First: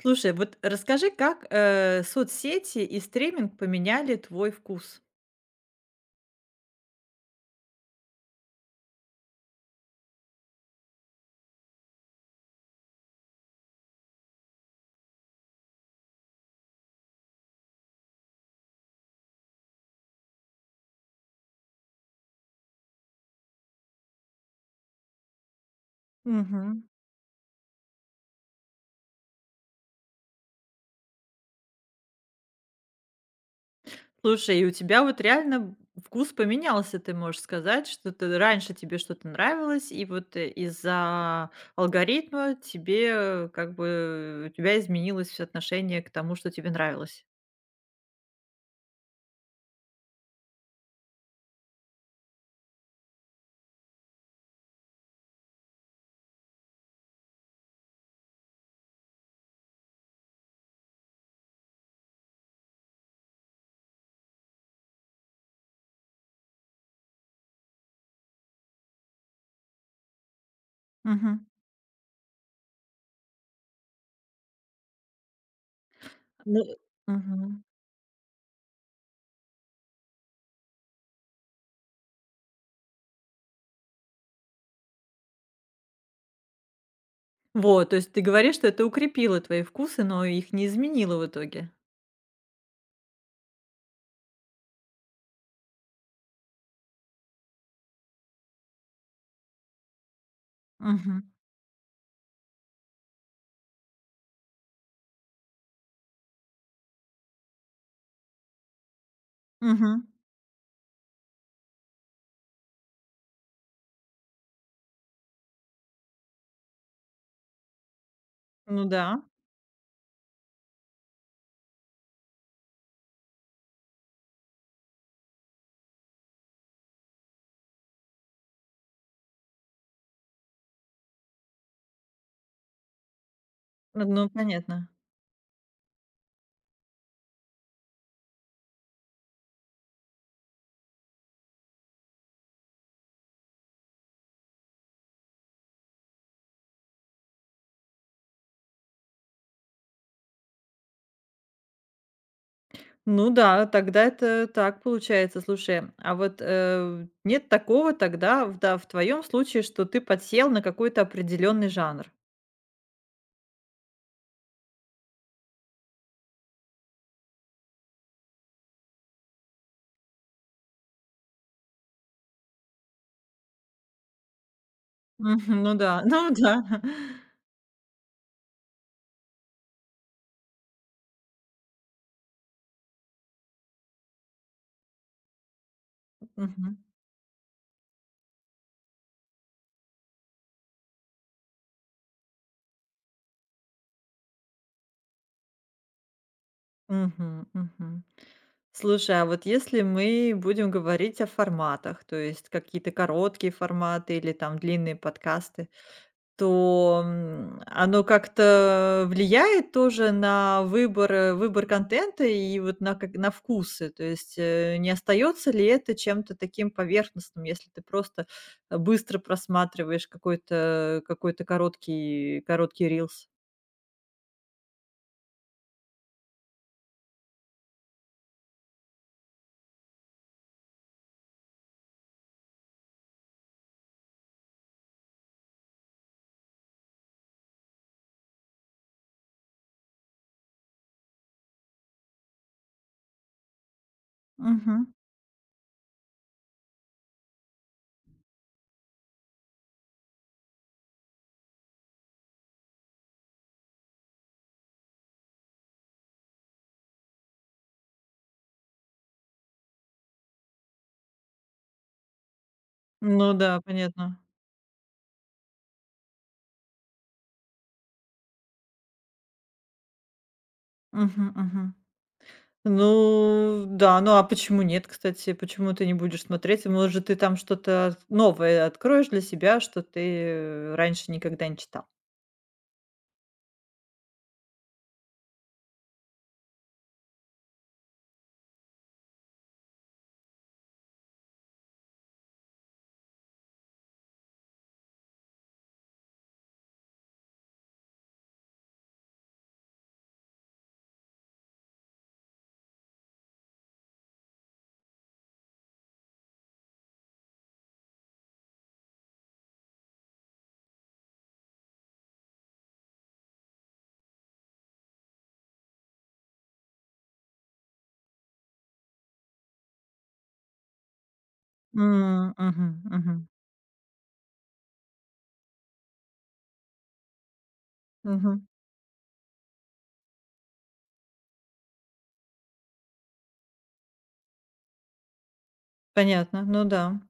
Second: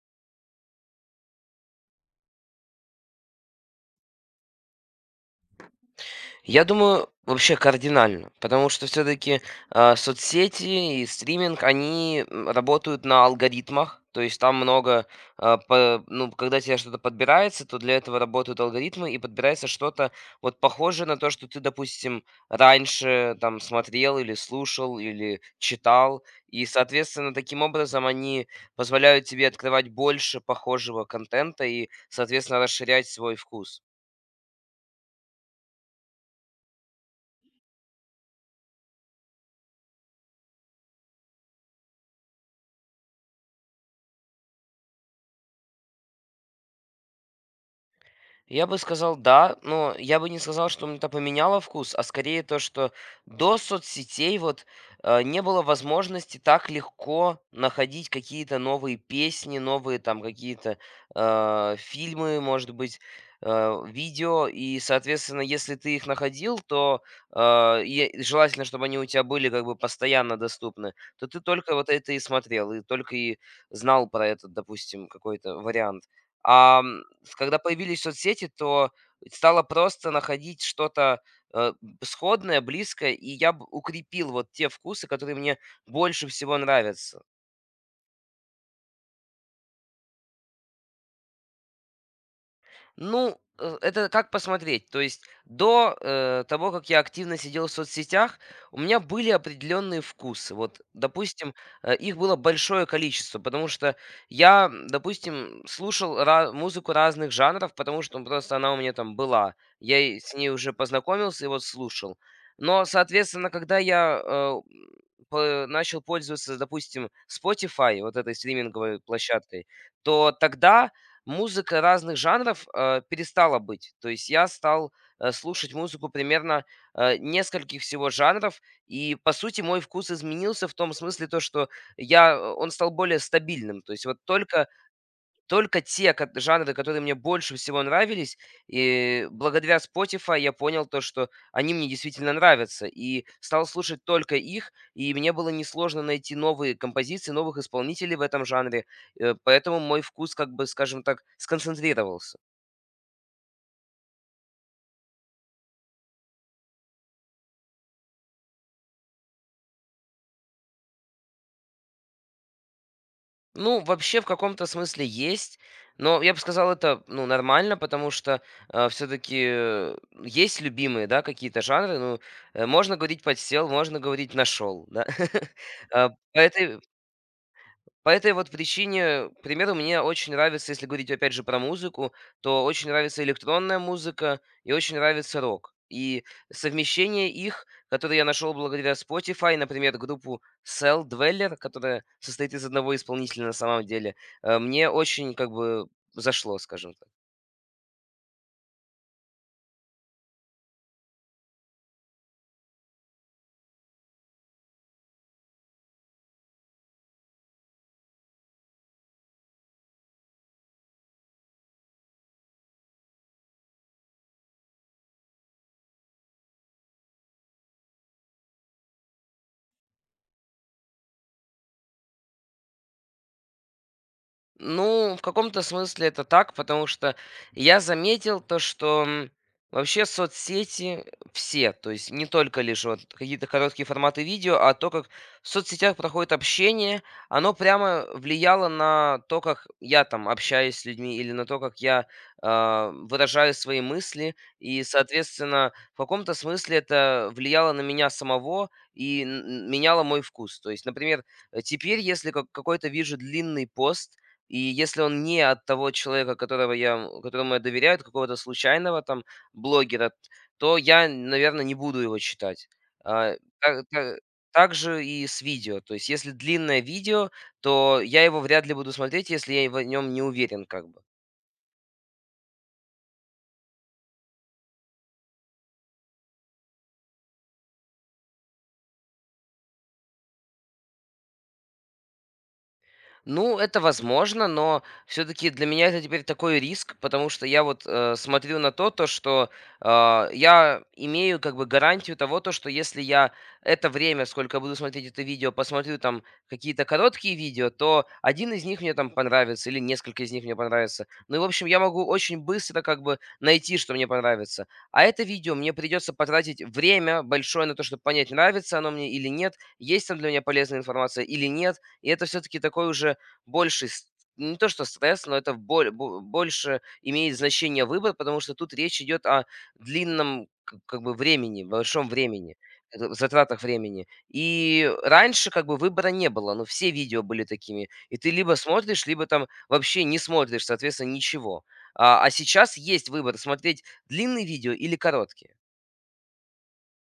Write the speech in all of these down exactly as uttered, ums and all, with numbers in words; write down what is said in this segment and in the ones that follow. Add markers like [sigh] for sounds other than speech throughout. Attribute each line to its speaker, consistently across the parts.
Speaker 1: Слушай, вот расскажи, как, э, соцсети и стриминг поменяли твой вкус?
Speaker 2: Я думаю, вообще кардинально, потому что все-таки соцсети и стриминг, они м, работают на алгоритмах, то есть там много, а, по- ну, когда тебе что-то подбирается, то для этого работают алгоритмы, и подбирается что-то вот похожее на то, что ты, допустим, раньше там смотрел, или слушал, или читал, и,
Speaker 1: Мгм.
Speaker 2: соответственно, таким образом они позволяют тебе открывать больше похожего контента и, соответственно, расширять свой вкус.
Speaker 1: Слушай, и у тебя вот реально вкус поменялся, ты можешь сказать, что ты раньше тебе что-то нравилось, и вот э, из-за алгоритма тебе, э, как бы, у тебя изменилось отношение к тому, что тебе нравилось.
Speaker 2: Я бы сказал, да, но я бы не сказал, что мне это поменяло вкус, а скорее то, что до соцсетей вот э, не было возможности так легко находить какие-то новые песни, новые там какие-то э, фильмы, может быть, э, видео. И, соответственно, если ты их находил, то э, и желательно, чтобы они у тебя были как бы постоянно доступны, то ты
Speaker 1: Мгм.
Speaker 2: только вот это и смотрел, и только и знал про этот, допустим, какой-то вариант.
Speaker 1: Ну.
Speaker 2: А с когда
Speaker 1: Мгм.
Speaker 2: появились соцсети, то стало просто находить что-то, э, сходное, близкое, и я б укрепил вот те вкусы, которые мне больше всего нравятся.
Speaker 1: Вот, то есть ты говоришь, что это укрепило твои вкусы, но их не изменило в итоге.
Speaker 2: Ну, э, это как посмотреть. То есть до э, того, как я активно сидел в соцсетях, у меня были определенные вкусы. Вот,
Speaker 1: Мгм.
Speaker 2: допустим, э, их было большое количество, потому что я, м, допустим, слушал ра- музыку разных жанров, потому что ну, просто она у меня там была. Я
Speaker 1: Мгм.
Speaker 2: и с ней уже познакомился и вот слушал. Но, соответственно, когда я э, по- начал пользоваться, допустим, Spotify, вот этой
Speaker 1: Ну
Speaker 2: стриминговой
Speaker 1: да,
Speaker 2: площадкой, то тогда музыка разных жанров, э, перестала быть. То есть я стал, э, слушать музыку примерно, э, нескольких всего жанров. И, по сути, мой вкус изменился в том смысле, то что я э, он стал более стабильным. То есть вот
Speaker 1: ну
Speaker 2: только
Speaker 1: понятно.
Speaker 2: только те ко жанры, которые мне больше всего нравились, и благодаря Spotify я понял то, что они мне действительно нравятся, и стал слушать только их, и мне было несложно найти новые композиции, новых исполнителей в этом жанре, э, поэтому мой вкус, как бы, скажем так, сконцентрировался.
Speaker 1: Ну да, тогда это так получается. Слушай, а вот, э, нет такого тогда, в да, в твоем случае, что ты подсел на какой-то определенный жанр?
Speaker 2: Ну, вообще в каком-то смысле есть, но я бы сказал, это, ну, нормально, потому что все-таки есть любимые, да, какие-то жанры. Ну, э, можно говорить подсел, можно говорить нашел, да. [laughs]
Speaker 1: Мгм. Ну да,
Speaker 2: Э,
Speaker 1: [laughs] ну
Speaker 2: по этой
Speaker 1: да.
Speaker 2: по этой вот причине, к примеру, мне очень нравится, если говорить опять же про музыку, то очень нравится электронная музыка и очень нравится рок. И
Speaker 1: Мгм.
Speaker 2: совмещение их, которое я нашел благодаря Spotify, например, группу Cell Dweller, которая состоит из одного исполнителя на самом деле, э, мне очень как бы зашло, скажем так.
Speaker 1: Мгм, мгм. Слушай, а вот если мы будем говорить о форматах, то есть какие-то короткие форматы или там длинные подкасты? То, м, оно как-то влияет тоже на выбор, э, выбор контента и вот на как на вкусы. То есть, э, не остается ли это чем-то таким поверхностным, если ты просто, э, быстро просматриваешь какой-то какой-то короткий короткий рилс?
Speaker 2: Ну, в каком-то смысле это так, потому что я заметил то, что м, вообще соцсети все, то есть не только лишь вот какие-то короткие форматы видео, а то, как в соцсетях проходит общение, оно прямо влияло на то, как я там общаюсь с людьми, или на то, как я а, выражаю свои мысли, и,
Speaker 1: Мгм.
Speaker 2: соответственно, в каком-то смысле это влияло на меня самого и н- н- меняло мой вкус. То есть, например, э, теперь, если как- какой-то вижу длинный пост, и если он не от того человека, которого я, которому я доверяю, от какого-то случайного там блогера, то я, наверное, не буду его читать. А,
Speaker 1: Ну да,
Speaker 2: та та
Speaker 1: понятно.
Speaker 2: Также и с видео. То есть если длинное видео, то я его вряд ли буду смотреть, если я в нем не уверен как бы.
Speaker 1: Мгм, мгм. Ну да, ну а почему нет, кстати? Почему ты не будешь смотреть? Может, ты там что-то новое откроешь для себя, что ты э, раньше никогда не читал?
Speaker 2: Ну, это возможно, но все-таки для меня это теперь такой риск, потому что я вот э, смотрю на то, то что а, я имею как бы гарантию того, то, что если я это время, сколько буду смотреть это видео, посмотрю там какие-то короткие видео, то один из них мне там понравится или несколько из них мне понравится. Ну и, в общем, я могу очень быстро как бы найти, что мне понравится. А это видео мне придется потратить время большое на то, чтобы понять, нравится оно мне или нет, есть там для меня полезная информация или нет. И это все-таки такой уже больше с не то что стресс, но это боль бо больше имеет значение выбор, потому что тут речь идет о длинном к как бы времени, большом
Speaker 1: М,
Speaker 2: времени,
Speaker 1: мгм,
Speaker 2: э,
Speaker 1: мгм,
Speaker 2: затратах времени. И раньше как бы выбора не было, но все видео были такими. И ты
Speaker 1: мгм.
Speaker 2: либо смотришь, либо там вообще не смотришь, соответственно, ничего. А, а сейчас есть выбор: смотреть длинные видео или короткие.
Speaker 1: Понятно, ну да.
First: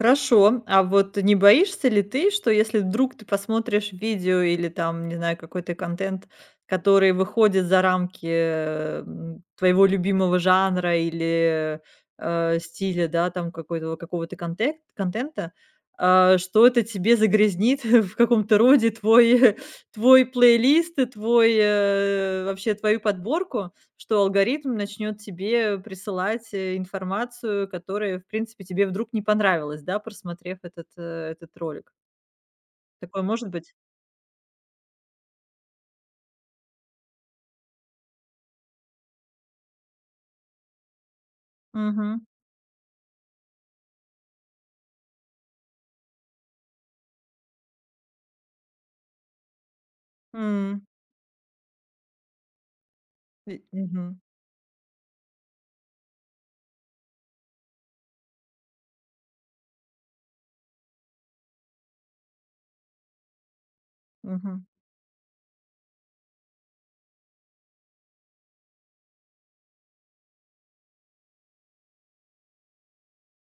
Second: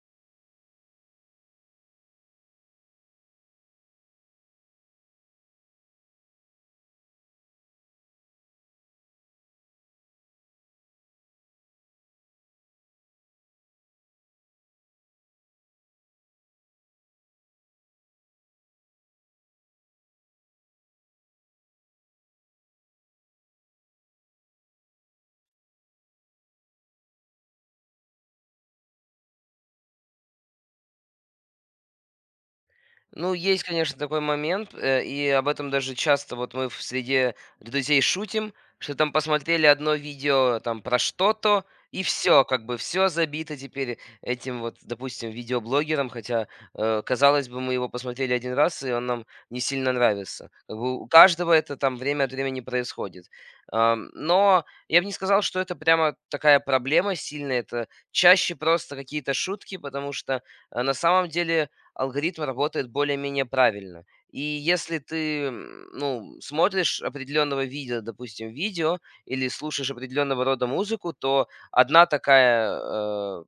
Speaker 1: Хорошо. А вот не боишься ли ты, что если вдруг ты посмотришь видео или там, не знаю, какой-то контент, который выходит за рамки, э, м, твоего любимого жанра или, э, стиля, да, там какой-то какого-то контек контента, а, что это тебе загрязнит [laughs] в каком-то роде твой [laughs] твой плейлист и твой, э, вообще твою подборку? Что алгоритм начнет тебе присылать, э, информацию, которая, в принципе, тебе вдруг не понравилась, да, просмотрев этот, э, этот ролик. Такое
Speaker 2: Ну,
Speaker 1: может
Speaker 2: есть,
Speaker 1: быть?
Speaker 2: конечно, такой момент, э, и об этом даже часто вот мы в среде друзей шутим, что там посмотрели одно видео там про что-то, и
Speaker 1: Мгм.
Speaker 2: все, как бы все забито теперь этим вот, допустим, видеоблогером, хотя, э, казалось бы, мы его посмотрели один раз, и он нам не сильно нравится. Как
Speaker 1: М.
Speaker 2: бы у каждого это там время от времени происходит.
Speaker 1: И
Speaker 2: Ам,
Speaker 1: мгм,
Speaker 2: Но я бы не сказал, что это прямо такая проблема сильная, это чаще просто какие-то шутки, потому что э, на самом деле алгоритм работает более-менее правильно. И
Speaker 1: мгм.
Speaker 2: если ты, м, ну, смотришь определенного вида, допустим, видео или слушаешь определенного рода музыку, то одна такая, э,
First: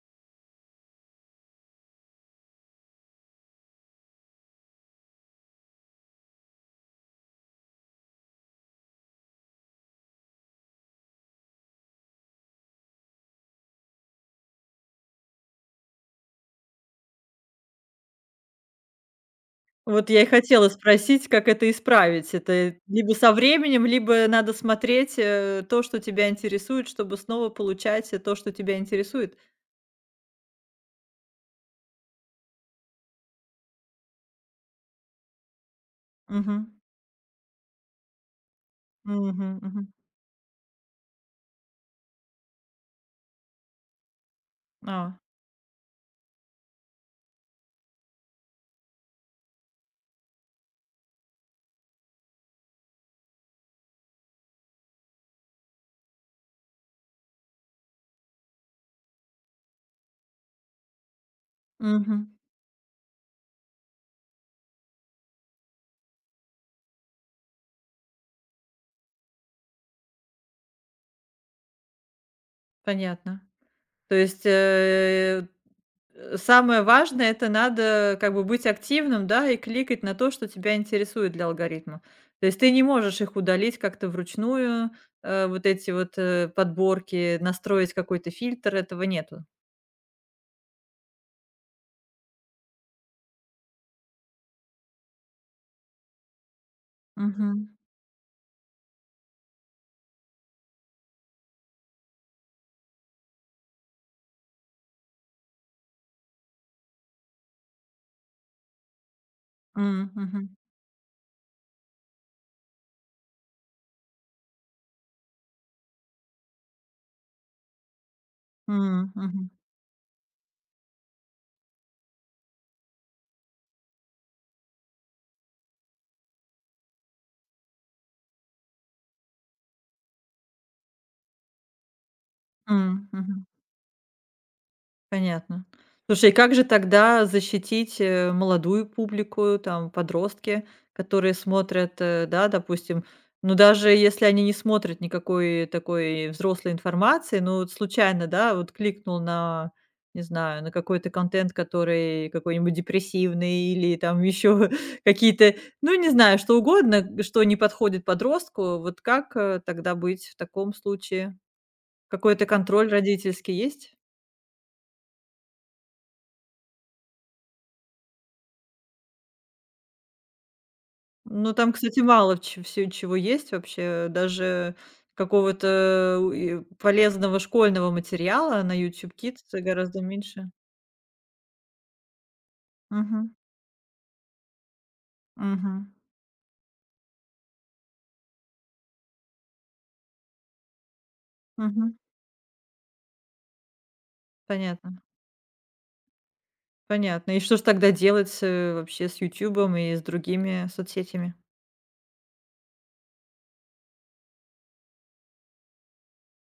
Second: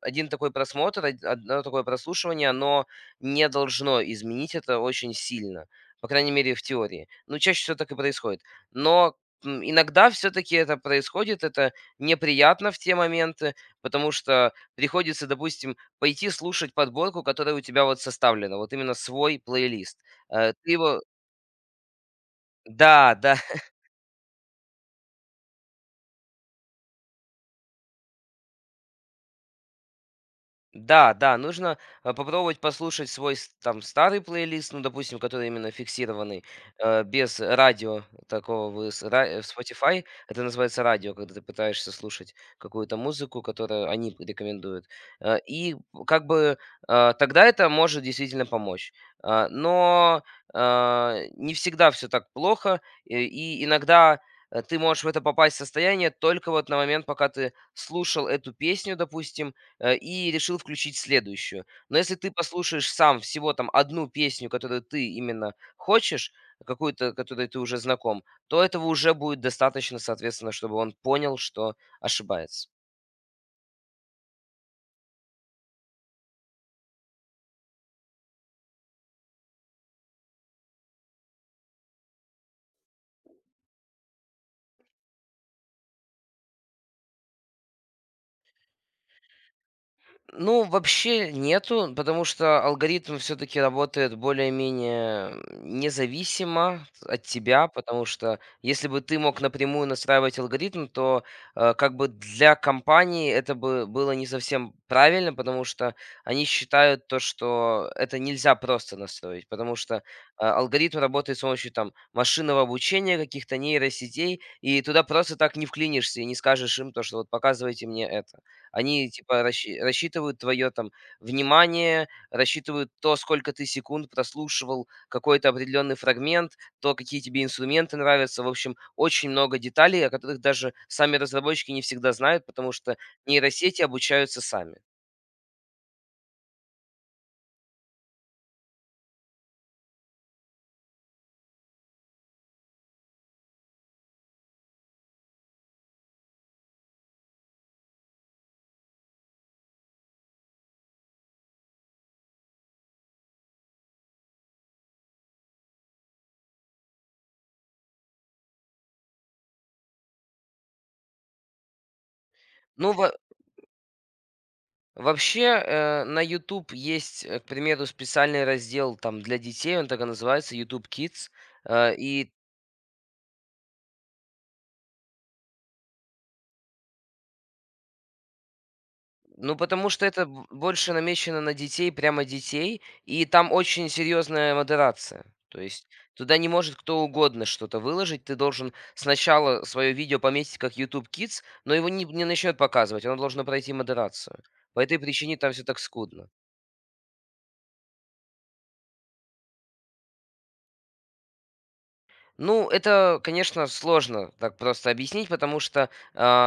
Speaker 2: один такой просмотр, од одно такое прослушивание, оно не должно изменить это очень сильно. По крайней мере, в теории. Ну, чаще всего так и происходит. Но, м, иногда все таки это происходит. Это неприятно в те моменты, потому что приходится, допустим, пойти слушать подборку, которая у тебя вот составлена. Вот именно свой плейлист.
Speaker 1: Вот я и
Speaker 2: Э,
Speaker 1: хотела
Speaker 2: ты его
Speaker 1: спросить, как это исправить. Это либо
Speaker 2: Да,
Speaker 1: со
Speaker 2: да.
Speaker 1: временем, либо надо смотреть, э, то, что тебя интересует, чтобы снова получать, э, то, что тебя интересует?
Speaker 2: Да, да, нужно, э, попробовать послушать свой с там старый плейлист, ну, допустим, который именно фиксированный,
Speaker 1: Мгм.
Speaker 2: э, без радио такого в с ра э, в
Speaker 1: Мгм, мгм.
Speaker 2: Spotify. Это называется радио, когда ты пытаешься слушать какую-то музыку, которую они рекомендуют.
Speaker 1: А.
Speaker 2: Э, и как бы, э, тогда это может действительно помочь. Э, но, э, не всегда все так плохо, и и иногда, э, ты можешь в это попасть состояние только вот на момент, пока ты слушал эту песню, допустим, э, и решил включить следующую. Но если
Speaker 1: Мгм.
Speaker 2: ты послушаешь сам всего там одну песню, которую ты именно хочешь, какую-то, которой ты уже знаком, то этого уже будет достаточно, соответственно, чтобы он понял, что ошибается.
Speaker 1: Понятно. То есть, э, самое важное — это надо как бы быть активным, да, и кликать на то, что тебя интересует для алгоритма. То есть ты не можешь их удалить как-то вручную, э, вот эти вот, э, подборки, настроить какой-то фильтр, этого нету.
Speaker 2: Ну, вообще нету, потому что алгоритм все-таки работает более-менее независимо от
Speaker 1: Мгм.
Speaker 2: тебя, потому что если бы ты мог напрямую настраивать алгоритм, то э, как бы для компании это бы было не совсем правильно, потому что они считают то, что это нельзя просто настроить, потому что э,
Speaker 1: М, мгм.
Speaker 2: алгоритм работает с помощью там машинного обучения, каких-то нейросетей, и туда просто так не вклинишься и не скажешь им то, что вот показывайте мне это. Они
Speaker 1: М,
Speaker 2: типа
Speaker 1: мгм.
Speaker 2: расщи рассчитывают твое там внимание, рассчитывают то, сколько ты секунд прослушивал какой-то определенный фрагмент, то, какие тебе инструменты нравятся. В общем, очень много деталей, о которых даже сами разработчики не всегда знают, потому что
Speaker 1: М, мгм.
Speaker 2: нейросети обучаются сами.
Speaker 1: Понятно. Слушай, и как же тогда защитить, э, молодую публику, там, подростки, которые смотрят, э, да, допустим, ну, даже если они не смотрят никакой такой взрослой информации, ну, вот случайно, да, вот кликнул на, не знаю, на какой-то контент, который какой-нибудь депрессивный или там еще [laughs] какие-то, ну, не знаю, что угодно, что не подходит подростку. Вот как, э, тогда быть в таком случае? Какой-то контроль
Speaker 2: Ну, во
Speaker 1: родительский есть?
Speaker 2: вообще, э, на YouTube есть, э, к примеру, специальный раздел там для детей, он так и называется "YouTube Kids".
Speaker 1: Ну, там,
Speaker 2: Э,
Speaker 1: кстати,
Speaker 2: и
Speaker 1: мало ч всё, чего есть вообще. Даже какого-то у и полезного школьного материала на YouTube Кидс"
Speaker 2: Ну, потому
Speaker 1: гораздо
Speaker 2: что это б
Speaker 1: меньше.
Speaker 2: больше намечено на детей, прямо детей, и
Speaker 1: Мгм.
Speaker 2: там очень серьезная модерация. То есть
Speaker 1: Мгм.
Speaker 2: туда не может кто угодно что-то выложить. Ты должен сначала свое видео пометить как "YouTube Kids", но его
Speaker 1: Мгм.
Speaker 2: не не начнет показывать, оно должно пройти модерацию. По
Speaker 1: Понятно.
Speaker 2: этой причине там все так скудно.
Speaker 1: Понятно. И что ж тогда делать, э, вообще с «Ютубом» и с другими соцсетями?
Speaker 2: Ну, это, конечно, сложно так просто объяснить, потому что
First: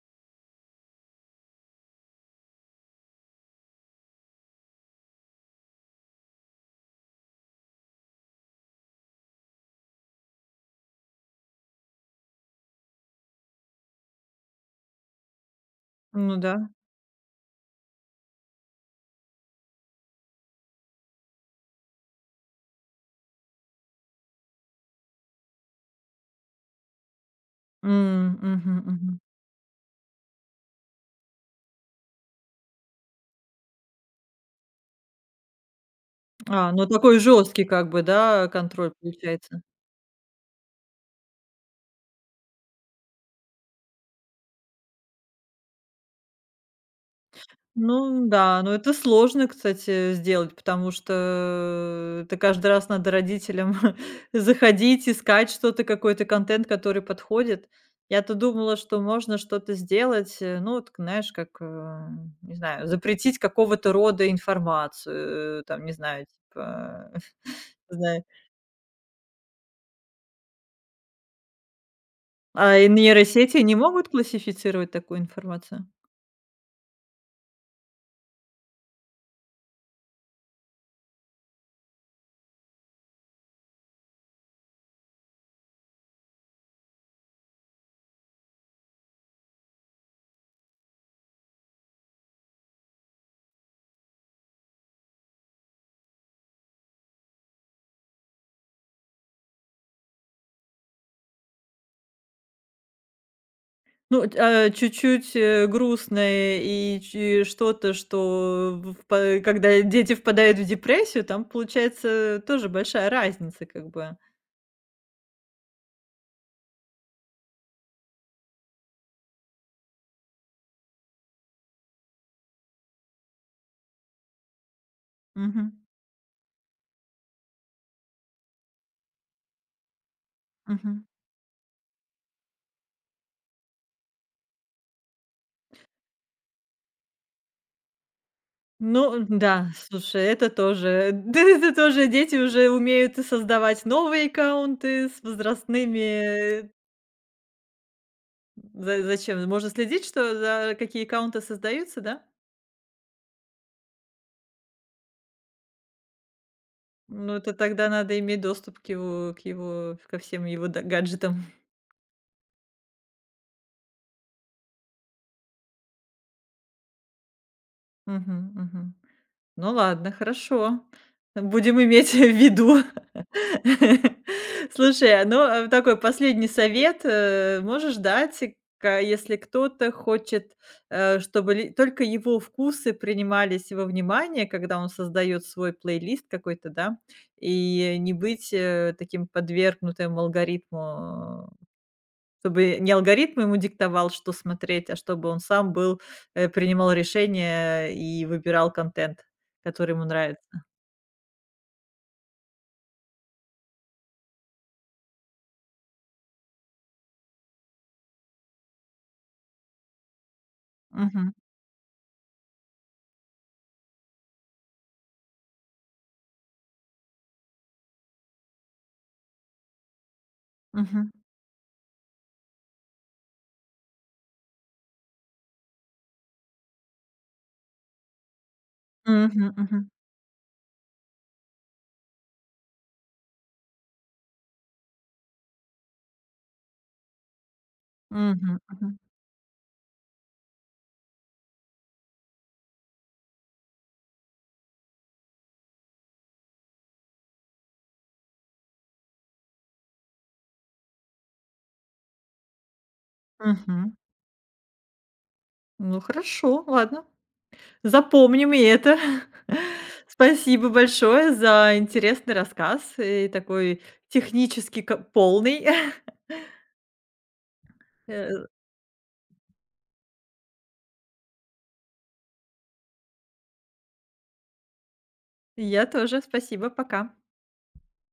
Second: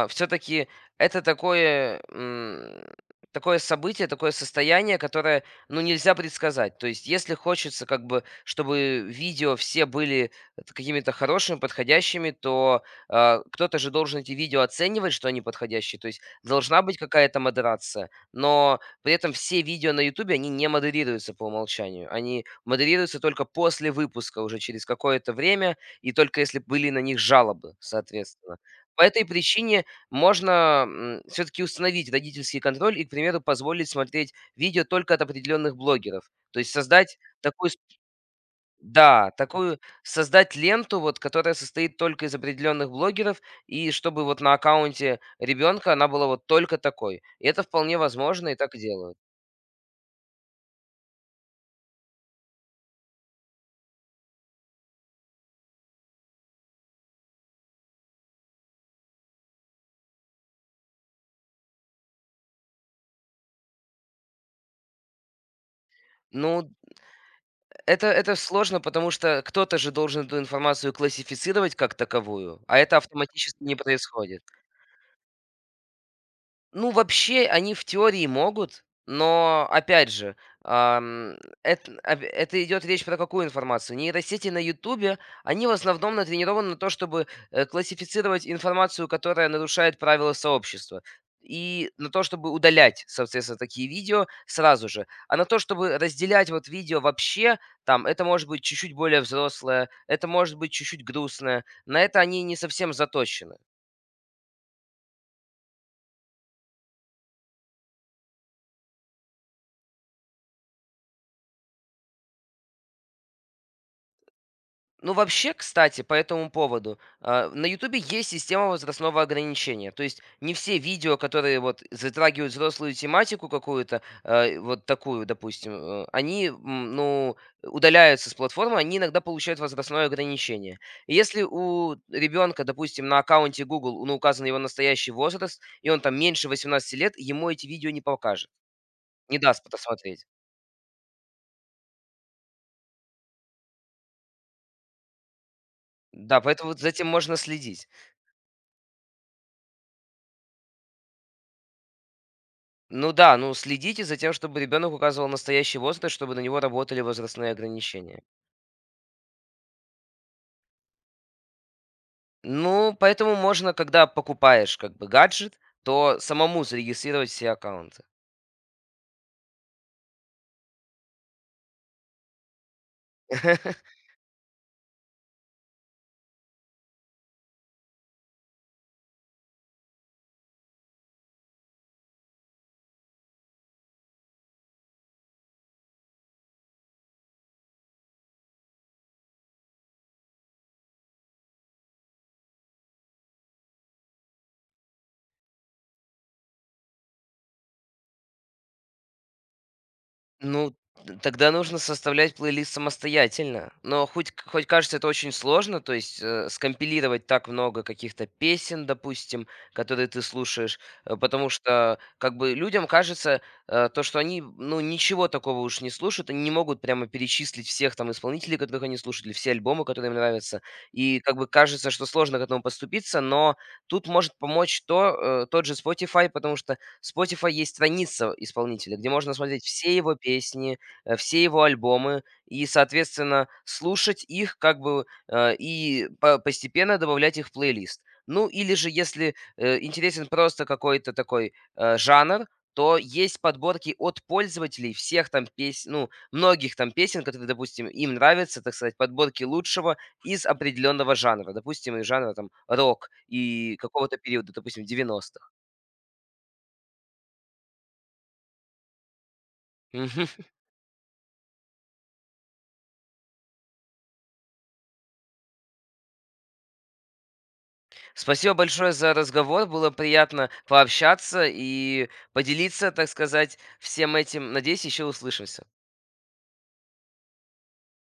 Speaker 2: все-таки это такое, м, такое событие, такое состояние, которое, ну, нельзя предсказать. То есть, если хочется, как бы, чтобы видео все были т- какими-то хорошими, подходящими, то а, кто-то же должен эти видео оценивать, что они подходящие. То есть,
Speaker 1: Ну да.
Speaker 2: должна быть какая-то модерация. Но при этом все видео на Ютубе, они не модерируются по умолчанию. Они модерируются только после выпуска, уже через какое-то время, и только если были на них жалобы,
Speaker 1: М,
Speaker 2: соответственно.
Speaker 1: мгм,
Speaker 2: По
Speaker 1: мгм.
Speaker 2: этой причине можно все-таки установить родительский контроль и, к примеру, позволить смотреть видео только от определенных блогеров. То есть
Speaker 1: А, ну
Speaker 2: создать
Speaker 1: такой жесткий
Speaker 2: такую с
Speaker 1: как бы, да, контроль
Speaker 2: да,
Speaker 1: получается.
Speaker 2: такую создать ленту, вот, которая состоит только из определенных блогеров, и чтобы вот на аккаунте ребенка она была вот только такой. И это вполне
Speaker 1: Ну
Speaker 2: возможно, и
Speaker 1: да, но
Speaker 2: так
Speaker 1: это
Speaker 2: делают.
Speaker 1: сложно, кстати, сделать, потому что это каждый раз надо родителям [laughs] заходить, искать что-то, какой-то контент, который подходит. Я-то думала, что можно что-то сделать, э, ну, вот, знаешь, как, э, не знаю, запретить какого-то рода информацию, э, там, не знаю,
Speaker 2: Ну,
Speaker 1: типа, [laughs] не
Speaker 2: это
Speaker 1: знаю.
Speaker 2: это сложно, потому что кто-то же должен эту информацию классифицировать как таковую, а
Speaker 1: А и
Speaker 2: это
Speaker 1: нейросети
Speaker 2: автоматически не
Speaker 1: не могут
Speaker 2: происходит.
Speaker 1: классифицировать такую информацию?
Speaker 2: Ну, вообще, они в теории могут, но, опять же, ам, эт об это идет речь про какую информацию? Нейросети на "Ютубе", они в основном натренированы на то, чтобы, э, классифицировать информацию, которая нарушает правила сообщества, и на то, чтобы удалять, соответственно, такие видео сразу же. А на то, чтобы разделять вот видео вообще, там, это может быть чуть-чуть более взрослое, это может быть чуть-чуть грустное. На это они не совсем заточены.
Speaker 1: Ну, т а, чуть-чуть, э, грустное и чи что-то, что в па когда дети впадают в депрессию, там получается тоже большая разница как бы.
Speaker 2: Ну, вообще, кстати, по этому поводу, а, на "Ютубе" есть система возрастного ограничения. То есть не все видео, которые вот затрагивают взрослую тематику какую-то, э, вот такую, допустим,
Speaker 1: Мгм,
Speaker 2: э, они, м, ну, удаляются с платформы, они иногда получают возрастное ограничение.
Speaker 1: мгм.
Speaker 2: И если у ребенка, допустим, на аккаунте Google ну, указан его настоящий возраст, и он там меньше восемнадцати лет, ему эти видео не покажет,
Speaker 1: Ну
Speaker 2: не даст
Speaker 1: да, слушай,
Speaker 2: посмотреть.
Speaker 1: это тоже, [laughs] да, это тоже дети уже умеют и создавать новые аккаунты с
Speaker 2: Да,
Speaker 1: возрастными.
Speaker 2: поэтому
Speaker 1: э,
Speaker 2: вот за этим можно следить.
Speaker 1: За зачем? Можно следить, что за какие аккаунты создаются, да?
Speaker 2: Ну да, ну следите за тем, чтобы ребенок указывал настоящий возраст, чтобы на него работали
Speaker 1: Ну,
Speaker 2: возрастные
Speaker 1: это тогда надо
Speaker 2: ограничения.
Speaker 1: иметь доступ к его к его ко всем его д гаджетам.
Speaker 2: Ну, поэтому можно, когда покупаешь как бы гаджет, то самому зарегистрировать все аккаунты.
Speaker 1: Мгм, мгм. Ну ладно, хорошо. Будем иметь [laughs] в виду.
Speaker 2: [laughs]
Speaker 1: [laughs] Слушай, ну, э, такой последний совет, э, можешь дать, э, ка если кто-то хочет, э, чтобы ли только его вкусы принимались во внимание, когда он создает свой плейлист какой-то, да, и не быть, э, таким подвергнутым алгоритму, чтобы не алгоритм ему диктовал, что смотреть, а чтобы он сам был, э, принимал решения и выбирал контент, который ему нравится.
Speaker 2: Ну, т тогда нужно составлять плейлист самостоятельно. Но хоть к хоть кажется это очень сложно, то есть, э, скомпилировать так много каких-то песен, допустим, которые ты слушаешь, э,
Speaker 1: Мгм,
Speaker 2: потому что как бы людям кажется, э, то, что они, ну, ничего такого уж не слушают. Они не могут прямо перечислить всех там исполнителей, которых они слушают, или все альбомы, которые им нравятся.
Speaker 1: мгм,
Speaker 2: И как бы кажется, что сложно к этому подступиться, но тут может помочь то, э, тот же Spotify, потому что Spotify есть страница исполнителя, где можно
Speaker 1: мгм,
Speaker 2: смотреть
Speaker 1: мгм,
Speaker 2: все его песни, э, все его альбомы и, соответственно, слушать их как бы, э, и по- постепенно добавлять их в плейлист. Ну
Speaker 1: мгм,
Speaker 2: или же,
Speaker 1: мгм,
Speaker 2: если э, интересен просто какой-то такой э, жанр, то есть подборки от пользователей всех там песен, ну, многих там песен, которые, допустим, им нравятся, так сказать, подборки лучшего из определенного жанра, допустим, из жанра там рок и
Speaker 1: мгм.
Speaker 2: какого-то периода, допустим, девяностых.
Speaker 1: Ну, хорошо, ладно. Запомним и это. [laughs]
Speaker 2: Мгм.
Speaker 1: Спасибо большое за интересный рассказ и такой технически ка полный. [laughs] Э,
Speaker 2: Спасибо большое за разговор. Было приятно пообщаться и поделиться, так сказать, всем этим. Надеюсь, еще услышимся.
Speaker 1: я тоже. Спасибо. Пока.